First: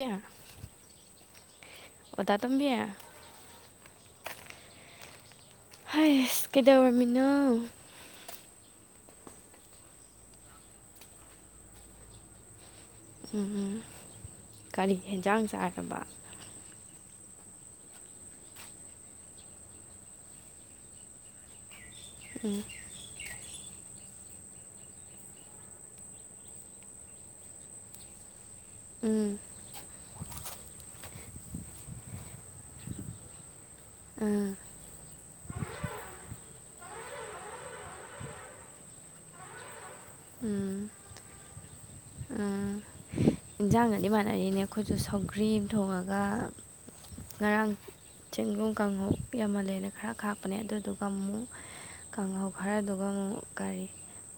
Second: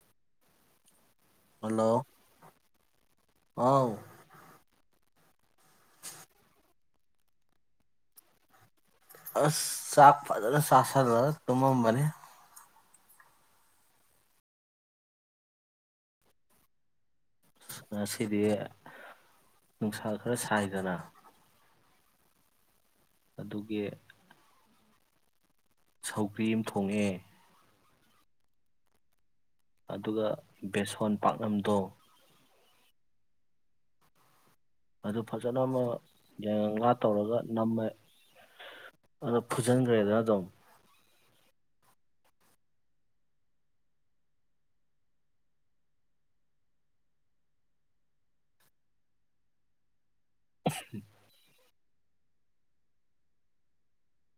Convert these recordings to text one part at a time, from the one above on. ꯀ ꯍꯜꯂꯣ ꯍꯥꯎ ꯍꯥꯏ ꯑꯁ ꯀꯩꯗꯧꯔꯃꯤꯅꯣ ꯑꯁ ꯆꯥꯛ ꯄ ꯆꯁ ꯇꯃ ꯃꯅꯤ ꯎꯝ ꯀꯔꯤ ꯌꯦꯦꯟꯖꯥꯡ ꯆꯥꯔꯕ ꯉꯁꯤꯗꯤ ꯅꯨꯡꯁꯥ ꯈꯔ ꯁꯥꯏꯗꯅ ꯎꯝ ꯑꯗꯨꯒꯤ ꯁꯧꯒ꯭ꯔꯤ ꯑꯃ ꯊꯣꯡꯉꯑꯦ ꯎꯝ ꯑꯗꯨꯒ ꯕꯦꯁꯣꯟ ꯄꯥꯛꯅꯝꯗꯣ ꯎꯝ ꯑꯗꯨ ꯐꯖꯅ ꯑꯃ ꯉꯥ ꯇꯧꯔꯒ ꯅꯝꯃꯦ ꯑꯗ ꯐꯨꯖꯤꯟ ꯔꯦꯗꯅ ꯇꯣ ꯎꯝ ꯏꯟꯁꯥꯡꯒꯅꯤ ꯃꯥꯟꯅꯔꯤꯅꯦ ꯑꯩꯈꯣꯏꯁꯨ ꯁꯧꯒ꯭ꯔꯤ ꯑꯃ ꯊꯣꯡꯉꯒ ꯉꯔꯥꯡ ꯆꯦꯡꯒꯨꯝ ꯀꯥꯡꯉꯨꯞ ꯌꯥꯝꯃꯜꯂꯦꯅ ꯈꯔ ꯀꯥꯞꯄꯅꯦ ꯑꯗꯨꯗꯨꯒ ꯑꯃꯨꯛ ꯀꯥꯡꯍꯧ ꯈꯔꯗꯨꯒ ꯑꯃꯨꯛ ꯀꯔꯤ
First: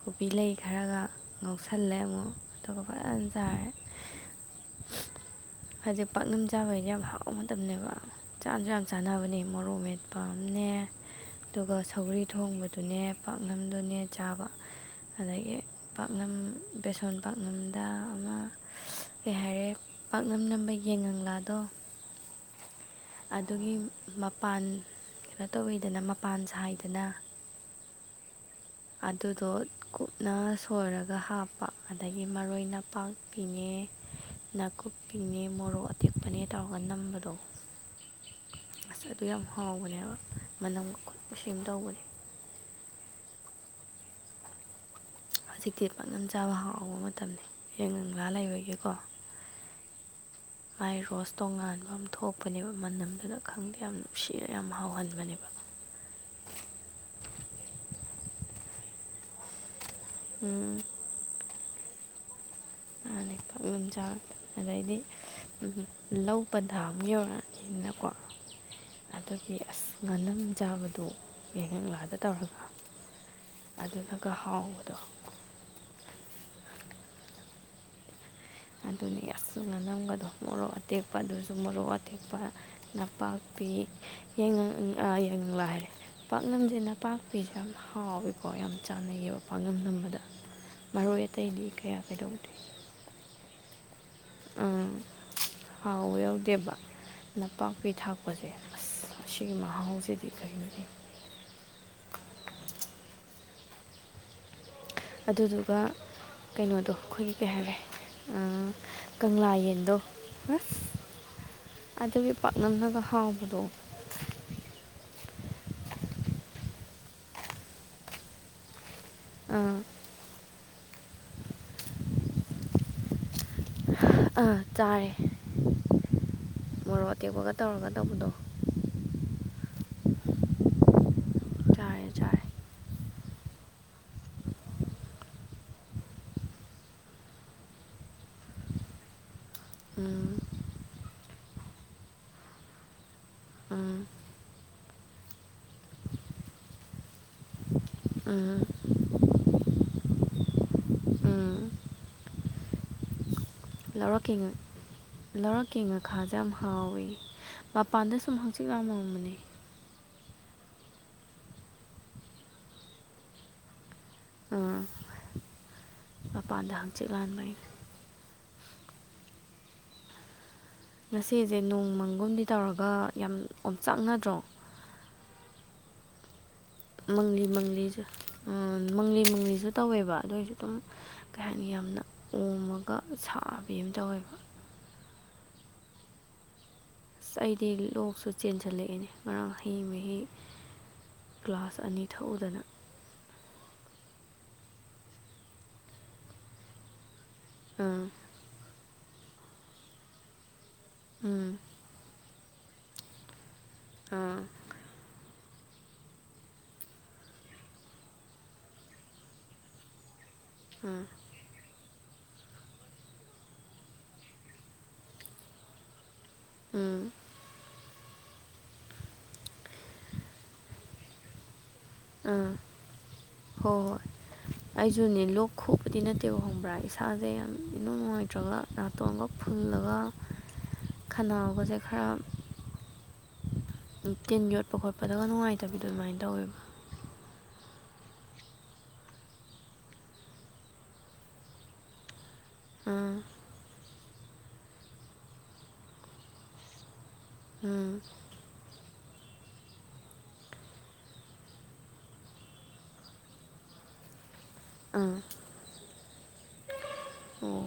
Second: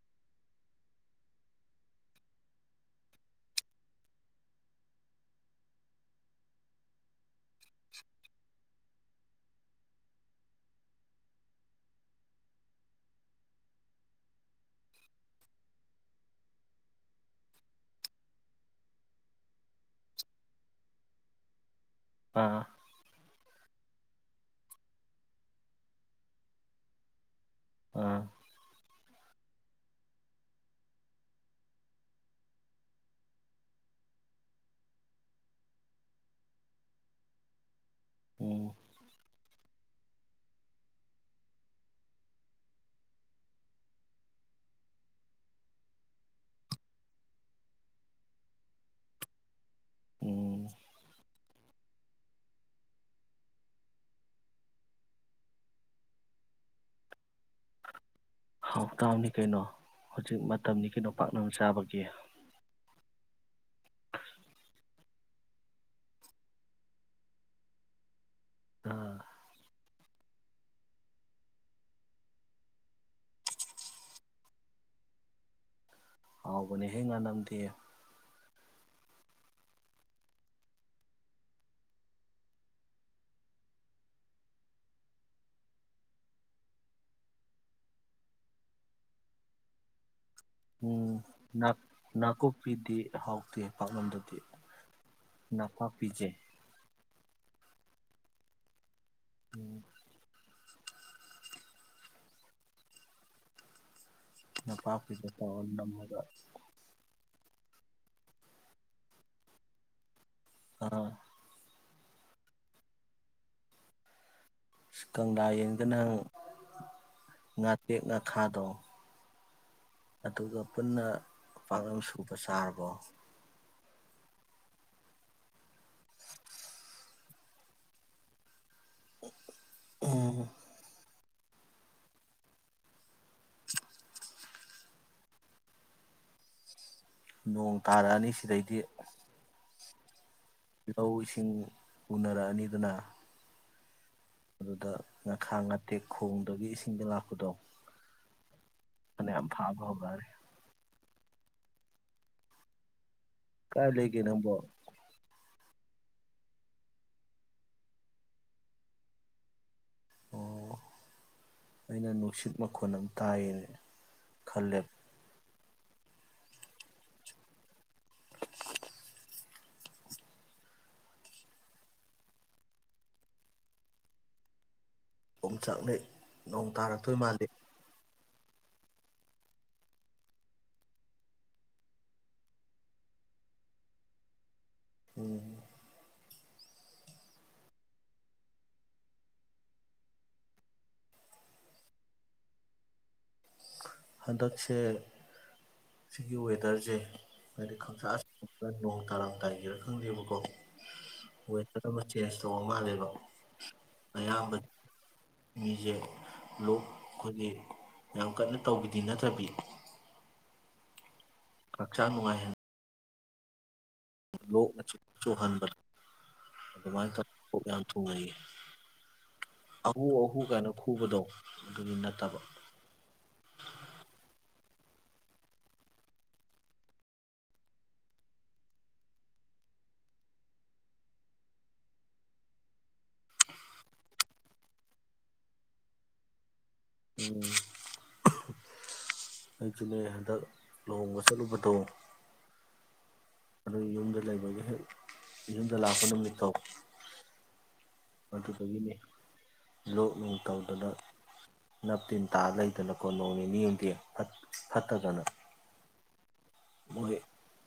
ꯀꯣꯕꯤ ꯂꯩ ꯈꯔꯒ ꯉꯧꯁꯜꯂꯦ ꯑꯃꯨꯛ ꯑꯗꯨꯒ ꯐꯖꯅ ꯆꯥꯔꯦ ꯍꯧꯖꯤꯛ ꯄꯥꯛꯅꯝ ꯆꯥꯕꯗꯤꯦ ꯌꯥꯝ ꯍꯥꯎ ꯅꯦꯕ ꯆꯥꯁꯨ ꯆꯥꯅꯕꯅꯤ ꯃꯣꯔꯣꯛ ꯃꯦꯠꯄ ꯑ ꯑꯃꯅꯦ ꯑꯗꯨꯒ ꯁꯧꯒꯔꯤ ꯊꯣꯡꯕꯗꯨꯅꯦ ꯄꯥꯛꯅꯝꯗꯨꯅꯦ ꯆꯥꯕ ꯑꯗꯒꯤ ꯄꯥꯛꯅꯝ ꯕꯦꯁꯣꯟ ꯄꯥꯛꯅꯝꯗ ꯑꯃ ꯀꯩ ꯍꯥꯏꯔꯦ ꯄꯥꯛꯅꯝ ꯅꯝꯕ ꯌꯦꯡꯉꯥꯗꯣ ꯑꯥ ꯑꯗꯨꯒꯤ ꯃꯄꯥꯟ ꯀꯩꯅꯣ ꯇꯧꯋꯤꯗꯅ ꯃꯄꯥꯟ ꯁꯥꯏꯗꯅ ꯑꯥ ꯑꯗꯨꯗꯣ ꯀꯨꯞꯅ ꯁꯣꯏꯔꯒ ꯍꯥꯞꯄ ꯑꯗꯒꯤ ꯃꯔꯣꯏ ꯅꯄꯥꯛꯄꯤꯤꯅꯦ ꯀꯨꯞꯄꯤꯤꯅꯦ ꯃꯣꯔꯣꯛ ꯑꯇꯦꯛꯄꯅꯦ ꯇꯧꯔꯒ ꯅꯝꯕꯗꯣ ꯎꯝ ꯑꯗꯨꯨ ꯌꯥꯝ ꯍꯥꯎꯕꯅꯦꯕ ꯃꯅꯝ ꯈꯨꯠ ꯁꯦꯝ ꯌꯥꯝ ꯇꯧꯕꯅꯦ ꯍꯧꯖꯤꯛꯇꯤ ꯄꯥꯛꯅꯝ ꯆꯥꯕ ꯍꯥꯎꯕ ꯃꯇꯝꯅꯤ ꯌꯦꯡ ꯉꯕ ꯂꯩꯔꯒꯦꯀꯣ ꯎꯝ ꯑꯥꯏ ꯔꯣꯁ ꯇꯣꯉꯥꯟꯕ ꯑꯃ ꯊꯣꯛꯄꯅꯦꯕ ꯃꯅꯝꯗꯨꯗ ꯈꯪꯗꯦ ꯌꯥꯝ ꯅꯨꯡꯁꯤꯅ ꯌꯥꯝ ꯍꯥꯎꯍꯟꯕꯅꯦꯕ ꯍꯥꯎ ꯇꯕꯅꯤ ꯀꯩꯅꯣ ꯍꯧꯖꯤꯛ ꯃꯇꯝꯗꯤ ꯀꯩꯅꯣꯝꯄꯥꯛꯥꯛꯅ ꯆꯥꯕꯒꯤ ꯑꯣꯀꯤ ꯐꯛꯅꯖꯥ ꯑꯗꯩꯗꯤ ꯂꯧ ꯄꯟꯊꯥ ꯑꯃ ꯌꯧꯔꯛꯑꯅꯤꯅꯀꯣ ꯑꯥ ꯑꯗꯨꯒꯤ ꯑꯁ ꯉꯥꯅ ꯆꯥꯕꯗꯨ ꯌꯦꯡꯉꯛꯂꯗ ꯇꯧꯔꯒ ꯑꯗꯨꯒ ꯍꯥꯎꯕꯗꯣ ꯑꯩ ꯉꯥꯟꯅꯝꯗꯦ ꯑꯗꯨꯅ ꯌꯥꯛꯁꯨ ꯉꯅꯝꯒꯗꯣ ꯃꯣꯔꯣꯛ ꯑꯇꯦꯛꯄ ꯑꯗꯨꯁꯨ ꯃꯣꯔꯣꯛ ꯑꯇꯦꯛꯄ ꯅꯄꯥꯛꯄꯤ ꯌꯥꯏꯉꯥ ꯍꯥꯏꯔꯦ ꯄꯥꯛꯅꯝꯁꯦ ꯅꯄꯥꯛꯄꯤꯁꯦ ꯌꯥꯝ ꯍꯥꯎꯋꯦꯀꯣ ꯌꯥꯝ ꯆꯥꯟꯅꯩꯌꯦꯕ ꯄꯥꯛꯅꯝ ꯅꯝꯕꯗ ꯃꯔꯣꯏ ꯎꯝꯅꯥ ꯑꯇꯩꯗꯤ ꯀꯌꯥ ꯅꯥꯀꯨꯞꯄꯤꯗꯤꯗꯤ ꯍꯥꯎꯇꯦ ꯄꯥꯛꯂꯝꯗꯕ ꯎꯝ ꯍꯥꯎ ꯌꯥꯎꯗꯦꯕ ꯅꯄꯥꯛꯄꯤ ꯊꯥꯛꯄꯁꯦ ꯑꯁ ꯑꯁꯤꯒꯤ ꯎꯝ ꯃꯍꯥꯎꯁꯤꯗꯤ ꯀꯔꯤꯅꯤ ꯅꯄꯥꯛꯄꯤꯗ ꯇꯧꯔ ꯑꯗꯨꯗꯨꯒ ꯅꯝꯃꯒ ꯀꯩꯅꯣꯗꯣ ꯑꯩꯈꯣꯏꯒꯤ ꯀꯩ ꯍꯥꯏꯔꯦ ꯀꯪꯂꯥ ꯌꯦꯟꯗꯣ ꯑꯁ ꯑ ꯑꯗꯨꯒꯤ ꯄꯥꯛꯅꯝꯅꯒ ꯍꯥꯎꯕꯗꯣ ꯀꯪꯂꯥ ꯌꯦꯟꯗꯅ ꯉꯥꯇꯦꯛꯅ ꯈꯥꯗꯧ ꯑ ꯑꯗꯨꯒ ꯄꯨꯟꯅ ꯄꯥꯡꯒꯪ ꯁꯨꯕ ꯆꯥꯔꯕꯣ ꯑꯥ ꯆꯥꯔꯦ ꯃꯣꯔꯣꯛ ꯑꯇꯦꯛꯄꯒ ꯇꯧꯔꯒ ꯇꯧꯕꯗꯣ ꯎꯝ ꯆꯥꯔꯦ ꯆꯔꯦ ꯅꯣꯡ ꯇꯥꯔꯛꯑꯅꯤ ꯁꯤꯗꯩꯗꯤ ꯎꯝ ꯂꯧ ꯏꯁꯤꯡ ꯎꯅꯔꯛꯑꯅꯤꯗꯨꯅ ꯎꯝ ꯑꯗꯨꯗ ꯉꯈꯥꯡ ꯉꯥꯇꯦꯛ ꯈꯣꯡꯗꯒꯤ ꯏꯁꯤꯡꯗ ꯂꯥꯛꯄꯗꯣ ꯑ ꯑ ꯌꯥꯝ ꯐꯥꯕ ꯍꯧꯒꯔꯦ ꯎꯝ ꯀꯥꯔ ꯂ ꯂꯩ ꯀꯦ ꯂꯧꯔꯛꯀꯤ ꯅꯝꯕꯣ ꯂꯧꯔꯛꯀꯤ ꯉꯈꯥꯁꯦ ꯌꯥꯝ ꯍꯥꯎꯋꯤ ꯃꯄꯥꯟꯗ ꯁꯨꯝ ꯍꯪꯆꯤꯛ ꯌꯥꯝ ꯋꯥꯝꯕꯅꯤ ꯑꯣ ꯑꯩꯅ ꯅꯨꯡꯁꯤꯠ ꯃꯈꯣꯟꯜ ꯑꯃ ꯇꯥꯏꯌꯦꯅꯦ ꯑ ꯃꯄꯥꯟꯗ ꯍꯥꯡꯆꯤꯠ ꯂꯟꯕꯩ ꯉꯁꯤꯁꯦ ꯅꯣꯡꯃꯪꯒꯨꯝꯗꯤ ꯇꯧꯔꯒ ꯌꯥꯝ ꯑꯣꯝꯆꯥꯛꯅꯗ꯭ꯔꯣ ꯄꯝꯆꯥꯛꯅꯤꯩ ꯃꯪꯂꯤ ꯃꯂꯤ ꯎ ꯃꯪꯂꯤ ꯁꯨ ꯇꯧꯋꯦꯕ ꯑꯗꯨ ꯑꯣꯏꯏꯁꯨ ꯑꯗꯨꯝ ꯀꯩ ꯍꯥꯏꯅꯤ ꯌꯥꯝꯅ ꯑꯣꯝꯃꯒ ꯁꯥꯕꯤ ꯑꯃ ꯇꯧꯋꯦꯕ ꯎꯝ ꯑꯁ ꯑꯩꯗꯤ ꯂꯣꯛꯁꯨ ꯆꯦꯟꯁꯤꯜꯂꯛꯑꯦꯅꯦ ꯉꯔꯥꯡ ꯍꯩꯤ ꯃꯍꯤ ꯒ꯭ꯂꯥꯁ ꯑꯅꯤ ꯊꯛꯎꯗꯅ ꯍꯟꯗꯛꯁꯦ ꯁꯤꯒꯤ ꯋꯦꯗꯔꯁꯦ ꯃ ꯑꯥ ꯈ [unintelligible] ꯇꯔꯥꯝ ꯇꯥꯏꯒꯦꯔ ꯈꯪꯗꯦꯕꯀꯣ ꯎꯝ ꯍꯁ ꯇ ꯃꯔ ꯆꯁ ꯇꯣꯡ ꯃꯥꯜꯂꯦꯕ ꯑꯥ ꯑꯌꯥꯝ ꯃꯤꯁꯦ ꯂꯣꯛ ꯑꯩꯈꯣꯏꯒꯤ ꯌꯥꯝ ꯀꯟꯅ ꯇꯧꯕꯤꯗꯤ ꯅꯠꯇ꯭ꯔꯕꯤ ꯑꯝ ꯄꯁꯥꯅꯨꯡ ꯍꯥꯏ ꯂꯣ ꯅꯆꯆꯣꯍꯟꯕ ꯑꯗꯨ ꯎꯝ ꯃꯥꯥꯏ ꯑꯍꯨ ꯑꯍꯨ ꯀꯥꯏꯅ ꯈꯨꯕꯗꯣ ꯑꯗꯨꯒꯤ ꯅꯠꯇꯕ ꯑꯥ ꯍꯣꯏ ꯍꯣꯏ ꯑꯩꯁꯨꯅꯦ ꯂꯣꯛ ꯈꯨꯣꯛꯄꯗꯤ ꯅꯠꯇꯦꯕ ꯈꯪꯕ꯭ꯔꯥ ꯏꯁꯥꯁꯦ ꯌꯥꯝ ꯏꯅꯅꯨꯡ ꯅꯨꯡꯉꯥꯏꯇ꯭ꯔꯒ ꯅꯥꯥꯇꯣꯡꯒ ꯐꯨꯜꯂꯒ ꯈꯟꯅꯒꯁꯦ ꯈꯔ ꯇꯤꯟ ꯌꯣꯠꯄ ꯈꯣꯠꯄꯗꯒ ꯅꯨꯡꯉꯥꯏꯇꯕꯤꯗꯣ ꯑꯗꯨꯃꯥꯏꯅ ꯇꯧꯋꯦꯕ ꯎꯝ ꯑꯩ ꯆꯅꯦ ꯍꯟꯗꯛ ꯂꯨꯍꯣꯡꯕ ꯆꯠꯂꯨꯕꯗꯣ ꯑ ꯑꯗꯨ ꯌꯨꯝꯗ ꯂꯩꯕꯒꯤ ꯍꯦꯛ ꯌꯨꯝꯗ ꯂꯥꯛꯄ ꯅꯨꯃꯤꯠꯠꯇꯊꯧ ꯎꯝ ꯑꯗꯨꯗꯒꯤꯅꯤ ꯂꯣꯛ ꯅꯨꯡ ꯇꯧꯗꯅ ꯅꯞ ꯇꯤꯟ ꯇꯥ ꯂꯩꯗꯅꯀꯣ ꯅꯣꯡ ꯅꯤꯅꯤ ꯍꯗꯤꯡ ꯑꯥ ꯐꯠꯇꯖꯅ ꯑꯣ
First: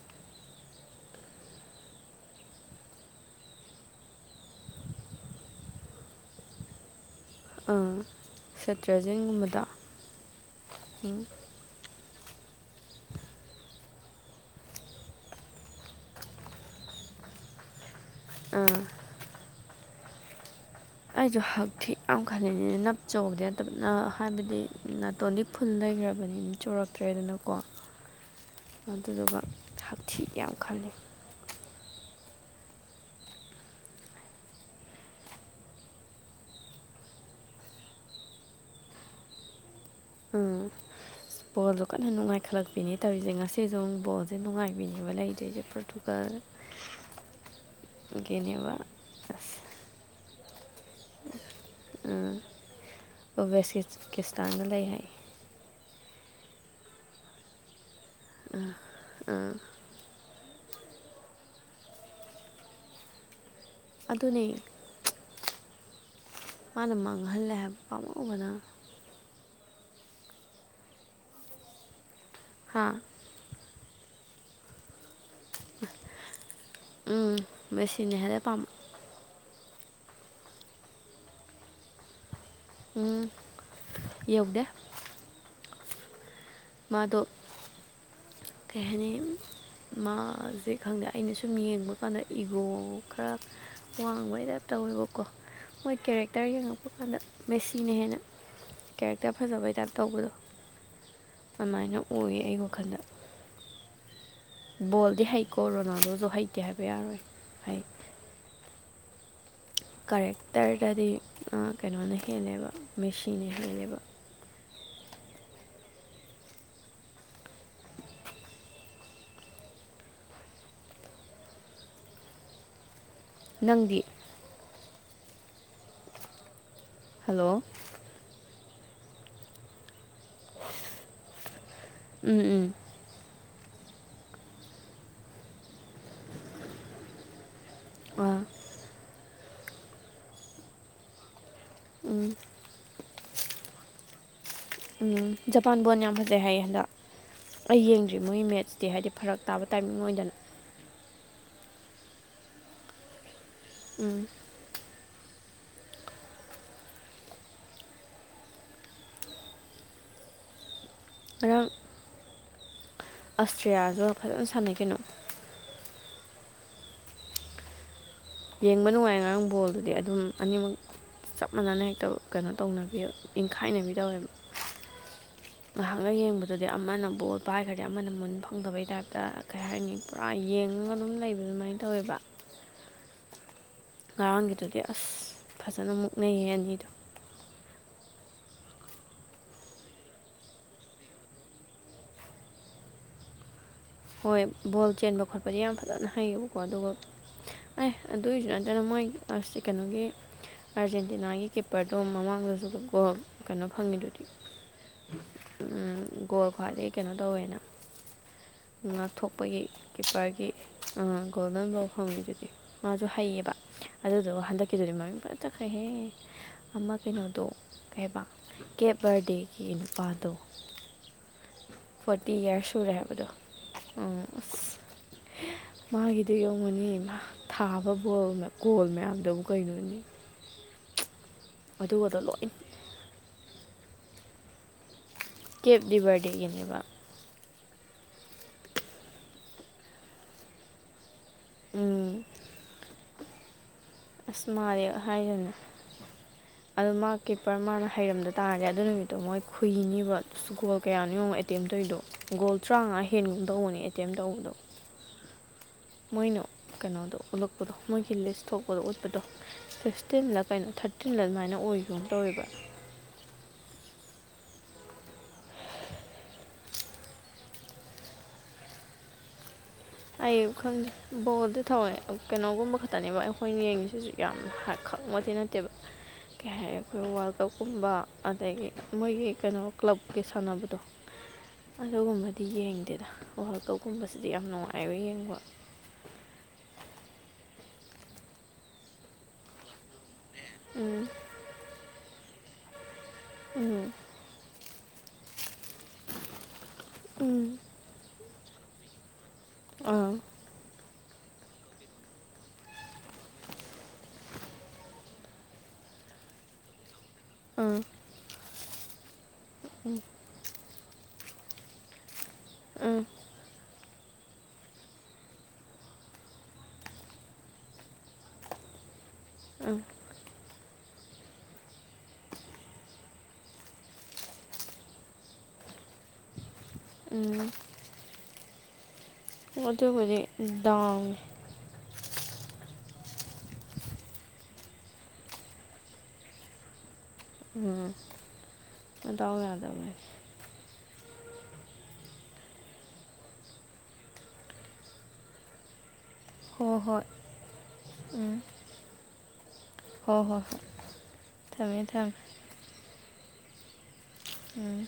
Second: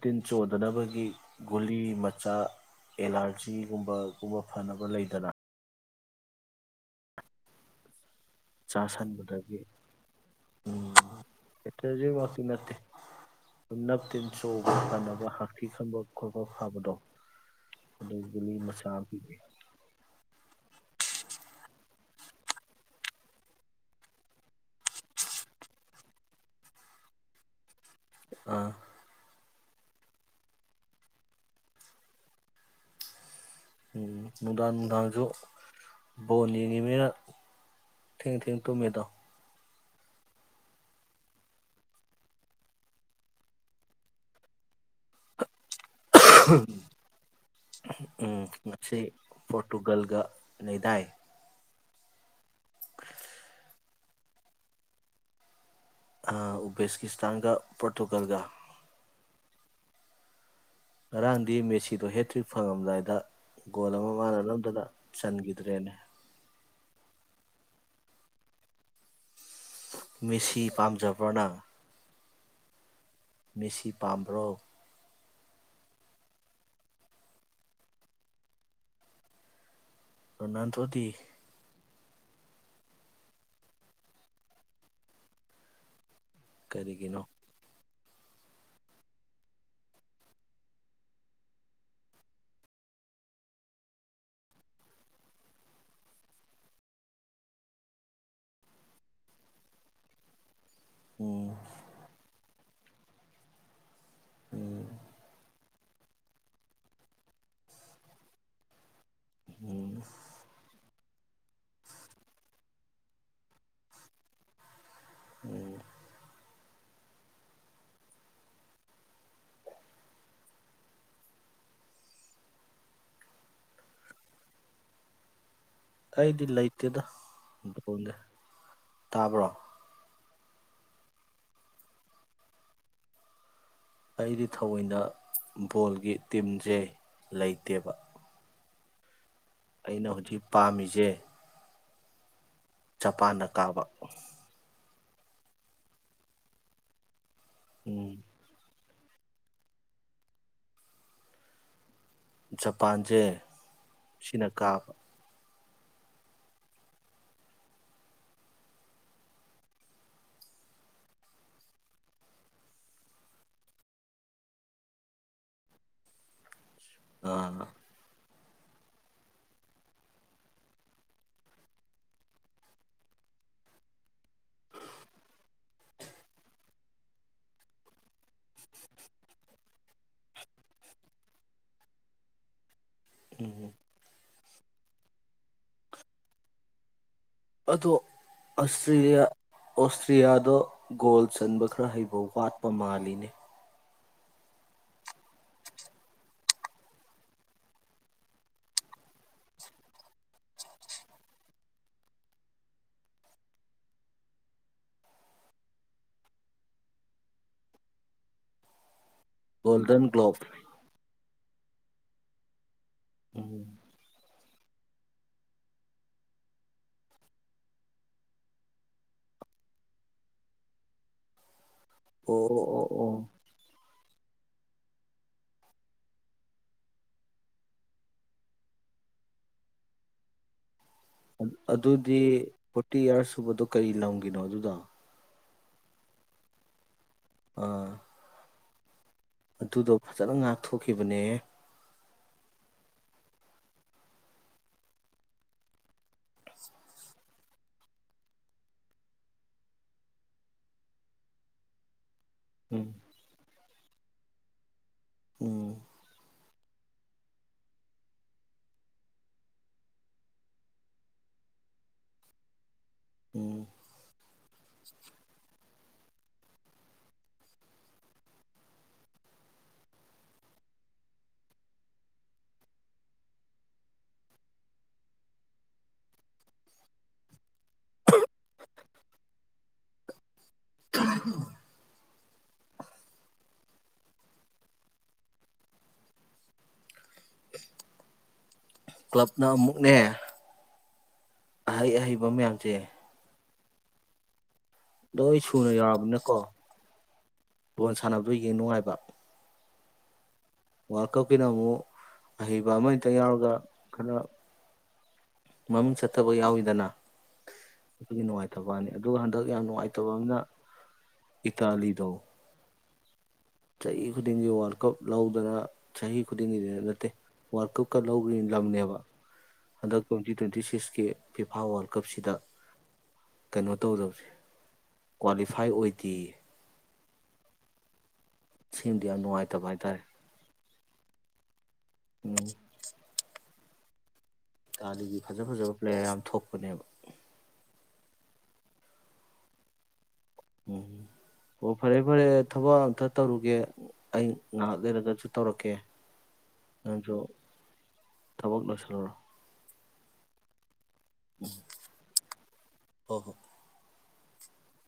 ꯄ꯭ꯔꯣꯇꯤꯟ ꯆꯣꯟꯗꯅꯕꯒꯤ ꯒꯨꯂꯤ ꯃꯆꯥ ꯑꯦꯂꯔꯖꯤꯒꯨꯝꯕꯒꯨꯝꯕ ꯐꯅꯕ ꯂꯩꯗꯅ ꯑꯥ ꯆ ꯁꯟꯕꯗꯒꯤ ꯁꯦꯇ꯭ꯔꯦꯖꯤꯟꯒꯨꯝꯕꯗꯣ ꯎꯝ ꯍꯧꯖꯤꯛꯃꯛꯇꯤ ꯅꯠꯇꯦ ꯑꯗꯨ ꯅꯞ ꯇꯤꯟ ꯆꯕ ꯐꯅꯕ ꯍꯛꯊꯤ ꯈꯪꯕ ꯈꯣꯠꯄ ꯐꯕꯗꯣ ꯒꯂꯤ ꯑꯥ ꯃꯁꯥ ꯄꯤ ꯑꯩꯁꯨ ꯍꯛꯊꯤ ꯌꯥꯝ ꯈꯜꯂꯤꯅꯤꯅ ꯅꯞ ꯆꯨꯕꯗꯤ ꯅꯠꯇꯕ ꯍꯥꯏꯕꯗꯤ ꯅꯥꯇꯣꯟꯗꯤ ꯐꯨꯜ ꯂꯩꯈ꯭ꯔꯕꯅꯤ ꯑꯗꯨ ꯆꯨꯔꯛꯇ꯭ꯔꯦꯗꯅꯀꯣ ꯑꯥ ꯑꯗꯨꯗꯨ ꯁꯥꯛꯊꯤ ꯌꯥꯝ ꯈꯜꯂꯤ ꯎꯝ ꯅꯨꯡꯗꯥꯡ ꯅꯨꯡꯗꯥꯡꯁꯨ ꯕꯣꯟ ꯌꯦꯡꯉꯤꯅꯤꯅ ꯊꯦꯡ ꯊꯦꯡ ꯇꯨꯝꯃꯦꯗ ꯎꯝ ꯕꯣꯜꯗ ꯀꯟꯅ ꯅꯨꯡꯉꯥꯏꯈꯠꯂꯛꯄꯤꯅꯤ ꯇꯧꯔꯤꯁꯦ ꯉꯁꯤꯁꯨꯨ ꯕꯣꯜꯁꯦ ꯅꯨꯡꯉꯥꯏꯕꯤꯈꯤꯕ ꯂꯩꯗꯣꯏꯔꯤꯁꯦ꯭ꯔ ꯎꯝ ꯃꯁꯤ ꯄꯣꯔꯇꯨꯒꯜꯒ ꯂꯩꯗꯥꯏ ꯑꯣ ꯦꯁꯀꯤ ꯀꯤꯁꯇꯥꯟꯗ ꯂꯩ ꯍꯥꯏ ꯑ ꯎꯕꯦꯁꯀꯤꯁꯇꯥꯟ ꯀ ꯑ ꯉꯔꯥꯡꯗꯤ ꯃꯦꯁꯤꯗꯣ ꯍꯦꯛꯇ꯭ꯔꯤ ꯐꯪꯉꯝꯗꯥꯏꯗ ꯒꯣꯜ ꯑꯃ ꯑꯗꯨꯅꯦ ꯃꯥꯟꯅꯅꯕꯗꯅ ꯆꯟꯈꯤꯗ ꯗ꯭ꯔꯦꯟ ꯃꯥꯅ ꯃꯥꯡꯍꯜꯂꯦ ꯍꯥꯏꯕ ꯄꯥꯝꯃꯕꯅ ꯃꯦꯁꯤ ꯄꯥꯝꯖꯕ꯭ꯔꯅ ꯍꯥꯥ ꯃꯤꯁꯤ ꯄꯥꯝꯕ꯭ꯔꯣ ꯎꯝ ꯃꯦꯁꯤꯅꯦꯍꯦꯂ ꯄꯝ ꯑꯣ ꯅꯟꯊꯇ ꯎꯝ ꯌꯧꯐꯗ ꯀꯔꯤꯒꯤꯅꯣ ꯀꯩ ꯍꯥꯏꯅꯤ ꯃꯥꯁꯦ ꯈꯪꯗꯦ ꯑꯩꯅ ꯁꯨꯝ ꯌꯦꯡꯕ ꯀꯥꯟꯗ ꯏꯒꯣ ꯈꯔ ꯋꯥꯡꯕꯩ ꯇꯥꯏꯞ ꯇꯧꯋꯦꯕꯀꯣ ꯃꯣꯏ ꯀꯦꯔꯦꯛꯇꯔ ꯌꯦꯡꯉꯛꯄ ꯀꯥꯟꯗ ꯃꯦꯁꯤꯅ ꯍꯦꯟꯅ ꯀꯦꯔꯦꯛꯇꯔ ꯐꯖꯕꯩ ꯇꯥꯏꯞ ꯇꯧꯕꯗꯣ ꯎꯝ ꯑꯗꯨꯃꯥꯏꯅ ꯑꯣꯏꯌꯦ ꯑꯩꯒ ꯈꯜꯂ ꯎꯝ ꯕꯣꯜꯗꯤ ꯍꯩꯀꯣ ꯔꯣꯅꯥꯜꯗꯣꯁꯨ ꯍꯩꯇꯦ ꯍꯥꯏꯕ ꯌꯥꯔꯣꯏ ꯍꯩ ꯎꯝ ꯀꯔꯦꯛꯇꯔꯗꯗꯤ ꯀꯩꯅꯣꯅ ꯍꯦꯜꯂꯦꯕ ꯃꯦꯁꯤꯟꯅ ꯍꯦꯜꯂꯦꯕ ꯎꯝ ꯅꯪꯗꯤ ꯑꯩꯗꯤ ꯂꯩ ꯠꯇꯗꯣ ꯍꯜꯂꯣ ꯑꯗꯨꯇꯀꯗ ꯇꯥꯕ꯭ꯔꯣ ꯎꯝ ꯎꯝ ꯑꯩꯗꯤ ꯊꯑꯣꯏꯅ ꯕꯣꯜꯒꯤ ꯇꯤꯝꯁꯦ ꯂꯩꯇꯦꯕ ꯑ ꯑꯩꯅ ꯍꯧꯖꯤꯛ ꯄꯥꯝꯃꯤꯁꯦ ꯎꯝ ꯖꯄꯥꯟꯅ ꯀꯥꯕ ꯎꯝ ꯖꯄꯥꯟ ꯕꯣꯟ ꯌꯥꯝ ꯐꯖꯩ ꯍꯥꯏꯌꯦ ꯍꯟꯗꯛ ꯑꯩ ꯎꯝ ꯌꯦꯡꯗ꯭ꯔꯤ ꯃꯣꯏꯒꯤ ꯃꯦꯠꯁ ꯇꯤ ꯍꯥꯏꯗꯤ ꯐꯔꯛ ꯇꯥꯕ ꯇꯥꯏꯃꯤꯡ ꯑꯣꯏꯗꯅ ꯖꯄꯥꯟꯁꯦ ꯎꯝ ꯁꯤꯅ ꯀꯥꯕ ꯉꯔꯡ ꯑꯁꯇ꯭ꯔꯤꯌꯥꯁꯨ ꯐꯖꯅ ꯁꯥꯟꯅꯩ ꯀꯩꯅꯣ ꯑꯥ ꯌꯦꯡꯕ ꯅꯨꯡꯉꯥꯏ ꯉꯔꯥꯡ ꯕꯣꯜꯗꯨꯗꯤ ꯑꯗꯨꯝ ꯑꯅꯤꯃꯛ ꯆꯞ ꯃꯥꯟꯅꯅ ꯍꯦꯛꯇ ꯀꯩꯅꯣ ꯇꯧꯅꯕꯤ ꯏꯪꯈꯥꯏꯅꯕꯤ ꯇꯧꯋꯦꯕ ꯉꯥꯏꯍꯥꯛꯅ ꯌꯦꯡꯕꯗꯨꯗꯤ ꯑꯃꯅ ꯕꯣꯠ ꯄꯥꯏꯈ꯭ꯔꯗꯤ ꯑꯃꯅ ꯃꯨꯟ ꯐꯪꯗꯕꯩ ꯇꯥꯏꯞꯇ ꯀꯩ ꯍꯥꯏꯅꯤ ꯄꯨꯔꯥ ꯌꯦꯡꯉꯒ ꯑꯗꯨꯝ ꯂꯩꯕ ꯑꯗꯨꯃꯥꯏꯅ ꯇꯧꯋꯦꯕ ꯎꯝ ꯑꯉꯥꯡꯒꯤꯗꯨꯗꯤ ꯑꯁ ꯐꯖꯅ ꯃꯨꯛꯅꯩꯌꯦ ꯑꯅꯤꯗꯣ ꯑꯗꯣ ꯑꯣꯁꯇ꯭ꯔꯤꯌꯥꯗ ꯒꯣꯜ ꯆꯟꯕ ꯈꯔ ꯍꯩꯕ ꯋꯥꯠꯄ ꯃꯥꯜꯂꯤꯅꯤ ꯍꯣꯏ ꯕꯣꯜ ꯆꯦꯟꯕ ꯈꯣꯠꯄꯗꯤ ꯌꯥꯝ ꯐꯖꯅ ꯍꯩꯌꯦꯕꯀꯣ ꯑꯗꯨꯒ ꯑꯦ ꯑꯗꯨꯒꯤꯁꯨ ꯅꯠꯇꯅ ꯃꯣꯏ ꯀꯩꯅꯣꯒꯤ ꯑꯥꯔꯖꯦꯟꯇꯤꯅꯥꯒꯤ ꯀꯤꯞꯄꯔꯗꯣ ꯃꯃꯥꯡꯗꯁꯨ ꯒꯣꯜ ꯀꯩꯅꯣ ꯐꯪꯉꯤꯗꯨꯗꯤ ꯒꯣꯜ ꯈ꯭ꯋꯥꯏꯗꯗꯒꯤ ꯀꯩꯅꯣ ꯇꯧꯋꯦꯅ ꯉ ꯊꯣꯛ ꯊꯣꯛ ꯑꯩꯈꯣꯏꯒꯤ ꯒꯣꯜꯗꯟ ꯒ꯭ꯂꯣꯞ ꯀꯤꯞꯄꯔꯒꯤ ꯒꯣꯜ ꯅꯪꯐꯥꯎ ꯐꯪꯉꯗꯨꯗꯤ ꯃꯥꯁꯨ ꯍꯩꯌꯦꯕ ꯎꯝ ꯑꯗꯨꯗꯣ ꯍꯟꯗꯛ ꯀꯤꯗꯨꯗꯤ ꯃꯃꯤꯡ ꯐꯖ ꯇꯈꯩꯍꯦ ꯑꯃ ꯀꯩꯅꯣꯗꯣ ꯀꯩ ꯍꯥꯏꯕ ꯀꯦꯞ ꯕꯥꯔꯗꯦꯒꯤ ꯅꯨꯄꯥꯗꯣ ꯐꯣꯔꯇꯤ ꯑꯣ ꯌꯔꯁ ꯑꯣ ꯁꯨꯔꯦ ꯑꯣ ꯍꯥꯏꯕꯗꯣ ꯑ ꯑꯁ ꯃꯥꯒꯤꯗꯣ ꯌꯧꯉꯅꯤ ꯊꯥꯕ ꯕꯣꯜ ꯀꯣꯜ ꯃꯌꯥꯝꯗꯕꯨ ꯀꯩꯅꯣꯅꯤ ꯑꯗꯨꯗꯤ ꯐꯣꯔꯇꯤ ꯏꯔꯁ ꯁꯨꯕꯗꯣ ꯀꯔꯤ ꯂꯝꯒꯤꯅꯣ ꯑꯗꯨꯗ ꯀꯦꯞꯗꯤ ꯕꯥꯔꯗꯦꯒꯤꯅꯦꯕ ꯑꯥ ꯑꯗꯨꯗꯣ ꯐꯖꯅ ꯉꯥꯛꯊꯣꯛꯈꯤꯕꯅꯦ ꯎꯝ ꯑꯁ ꯃꯥꯗꯤ ꯍꯥꯏꯔꯅꯦ ꯑꯗ ꯃꯥ ꯀꯤꯞꯄꯔ ꯃꯥꯅ ꯍꯩꯔꯝꯗ ꯇꯥꯔꯗꯤ ꯑꯗꯨ ꯅꯨꯃꯤꯠꯇꯣ ꯃꯣꯏ ꯈꯨꯨꯏꯅꯤꯕ ꯑꯗꯨꯁꯨ ꯒꯣꯜ ꯀꯌꯥ ꯌꯦꯡꯣ ꯑꯦꯇꯦꯝ ꯇꯧꯔꯤꯗꯣ ꯒꯣꯜ ꯎꯝ ꯇꯔꯥꯃꯉꯥ ꯍꯦꯟꯒꯨꯝ ꯇꯧꯕꯅꯦ ꯑꯩ ꯑꯦꯇꯦꯝ ꯇꯧꯕꯗꯣ ꯎꯝ ꯃꯣꯏꯅꯣ ꯀꯩꯅꯣꯗꯣ ꯎꯠꯂꯛꯄꯗꯣ ꯃꯣꯏꯒꯤ ꯂꯤꯁꯇꯣ ꯗ ꯎꯠꯄꯗꯣ ꯐꯤꯁꯇꯤꯟꯗ ꯀꯩꯅꯣ ꯊꯥꯔꯇꯤꯟꯗ ꯑꯗꯨꯃꯥꯏꯅ ꯑꯣꯏꯈꯤꯕꯅ ꯇꯧꯋꯦꯕ ꯍ ꯑꯩ ꯈꯪꯗꯦ ꯕꯣꯜꯗꯤ ꯊꯧꯋꯦ ꯀꯩꯅꯣꯒꯨꯝꯕ ꯈꯛꯇꯅꯦꯕ ꯑꯩꯈꯣꯏꯅ ꯌꯦꯡꯉꯤꯁꯤꯁꯨ ꯌꯥꯝ ꯈꯪꯕꯗꯤ ꯅꯠꯇꯦꯕ ꯀꯩ ꯍꯥꯏ ꯑꯩꯈꯣꯏ ꯋꯥꯔꯜ ꯀꯞꯀꯨꯝꯕ ꯑꯗꯒꯤ ꯃꯣꯏꯒꯤ ꯀꯩꯅꯣ ꯀ꯭ꯂꯕꯀꯤ ꯁꯥꯟꯅꯕꯗꯣ ꯑꯗꯨꯒꯨꯝꯕꯗꯤ ꯌꯦꯡꯗꯦꯗ ꯋꯥꯔꯜ ꯀꯞꯀꯨꯝꯕꯁꯤꯗꯤ ꯌꯥꯝ ꯅꯨꯡꯉꯥꯏ ꯍꯥꯏꯕ ꯌꯦꯡꯕ ꯀ꯭ꯂꯕꯅ ꯑꯃꯨꯛꯅꯦ ꯑꯍꯩ ꯑꯍꯩꯕ ꯃꯌꯥꯝꯁꯦ ꯎꯝ ꯂꯣꯏꯁꯨ ꯊꯨꯅ ꯌꯥꯎꯔꯕꯅꯀꯣ ꯣꯜ ꯁꯥꯟꯅꯕ ꯑꯗꯨ ꯌꯦꯡ ꯅꯨꯡꯉꯥꯏꯕ ꯑꯥ ꯋꯥꯔꯜ ꯀꯞꯀꯤꯅ ꯑꯃꯨꯛ ꯑꯍꯩꯕ ꯑꯃꯛꯇ ꯌꯥꯎꯔꯒ ꯈꯔ ꯃꯃꯤꯡ ꯆꯠꯠꯇꯕ ꯌꯥꯎꯋꯤꯗꯅ ꯒꯤꯅꯅꯨꯡꯉ ꯅꯤ ꯑꯗꯨꯒ ꯍꯟꯗꯛ ꯌꯥꯝ ꯅꯨꯡꯉꯥꯏꯇꯕ ꯑꯃꯅ ꯏꯇꯥꯂꯤꯗ ꯎꯝ ꯆꯍꯤ ꯈꯨꯗꯤꯡꯒꯤ ꯋꯥꯔꯜ ꯀꯞ ꯂꯧꯗꯅ ꯆꯍꯤ ꯈꯨꯗꯤꯡꯒꯤꯗ ꯅꯠꯇꯦ ꯋꯥꯔꯜ ꯀꯞꯀ ꯂꯧꯈ꯭ꯔꯤ ꯂꯝꯅꯦꯕ ꯑꯗ ꯀ꯭ꯋꯦꯟꯇ ꯇ꯭ꯋꯦꯟꯇ ꯇꯤꯁꯀꯤ ꯐꯤꯐꯥ ꯋꯥꯔꯜ ꯀꯞꯁꯤꯗ ꯀꯩꯅꯣ ꯇꯧꯗꯧꯁ ꯀ꯭ꯋꯥꯂꯤꯐꯥꯏ ꯑꯣꯏꯗꯦꯌꯦ ꯎꯝ ꯁꯤꯃꯗꯤ ꯌꯥꯝ ꯅꯨꯡꯉꯥꯏꯇꯕ ꯑꯣꯗ ꯍꯥꯏꯇꯥꯔꯦ ꯑꯣꯏꯗꯤꯦ ꯎꯝ ꯗꯣꯡ ꯎꯝ ꯀꯥꯟꯗꯒꯤ ꯐꯖ ꯐꯖꯕ ꯄ꯭ꯂꯦꯌꯥꯔ ꯌꯥꯝ ꯊꯣꯛꯄꯅꯦꯕ ꯎꯝ ꯑꯗꯧ ꯌꯥꯗꯥꯏ ꯎꯝ ꯑꯣ ꯐꯔꯦ ꯐꯔꯦ ꯊꯕꯛ ꯑꯝꯇ ꯇꯧꯔꯨꯒꯦ ꯑꯩ ꯉꯥꯏꯍꯥꯛ ꯂꯩꯔꯒꯁꯨ ꯇꯧꯔꯛꯀꯦ ꯅꯁꯨ ꯇꯕꯛ ꯂꯣꯏ ꯁꯂ ꯍꯣꯏ ꯍꯣꯏ ꯍꯣꯏ ꯊꯝꯃꯦ ꯊꯝꯃꯦ ꯍꯕꯨ ꯎꯝ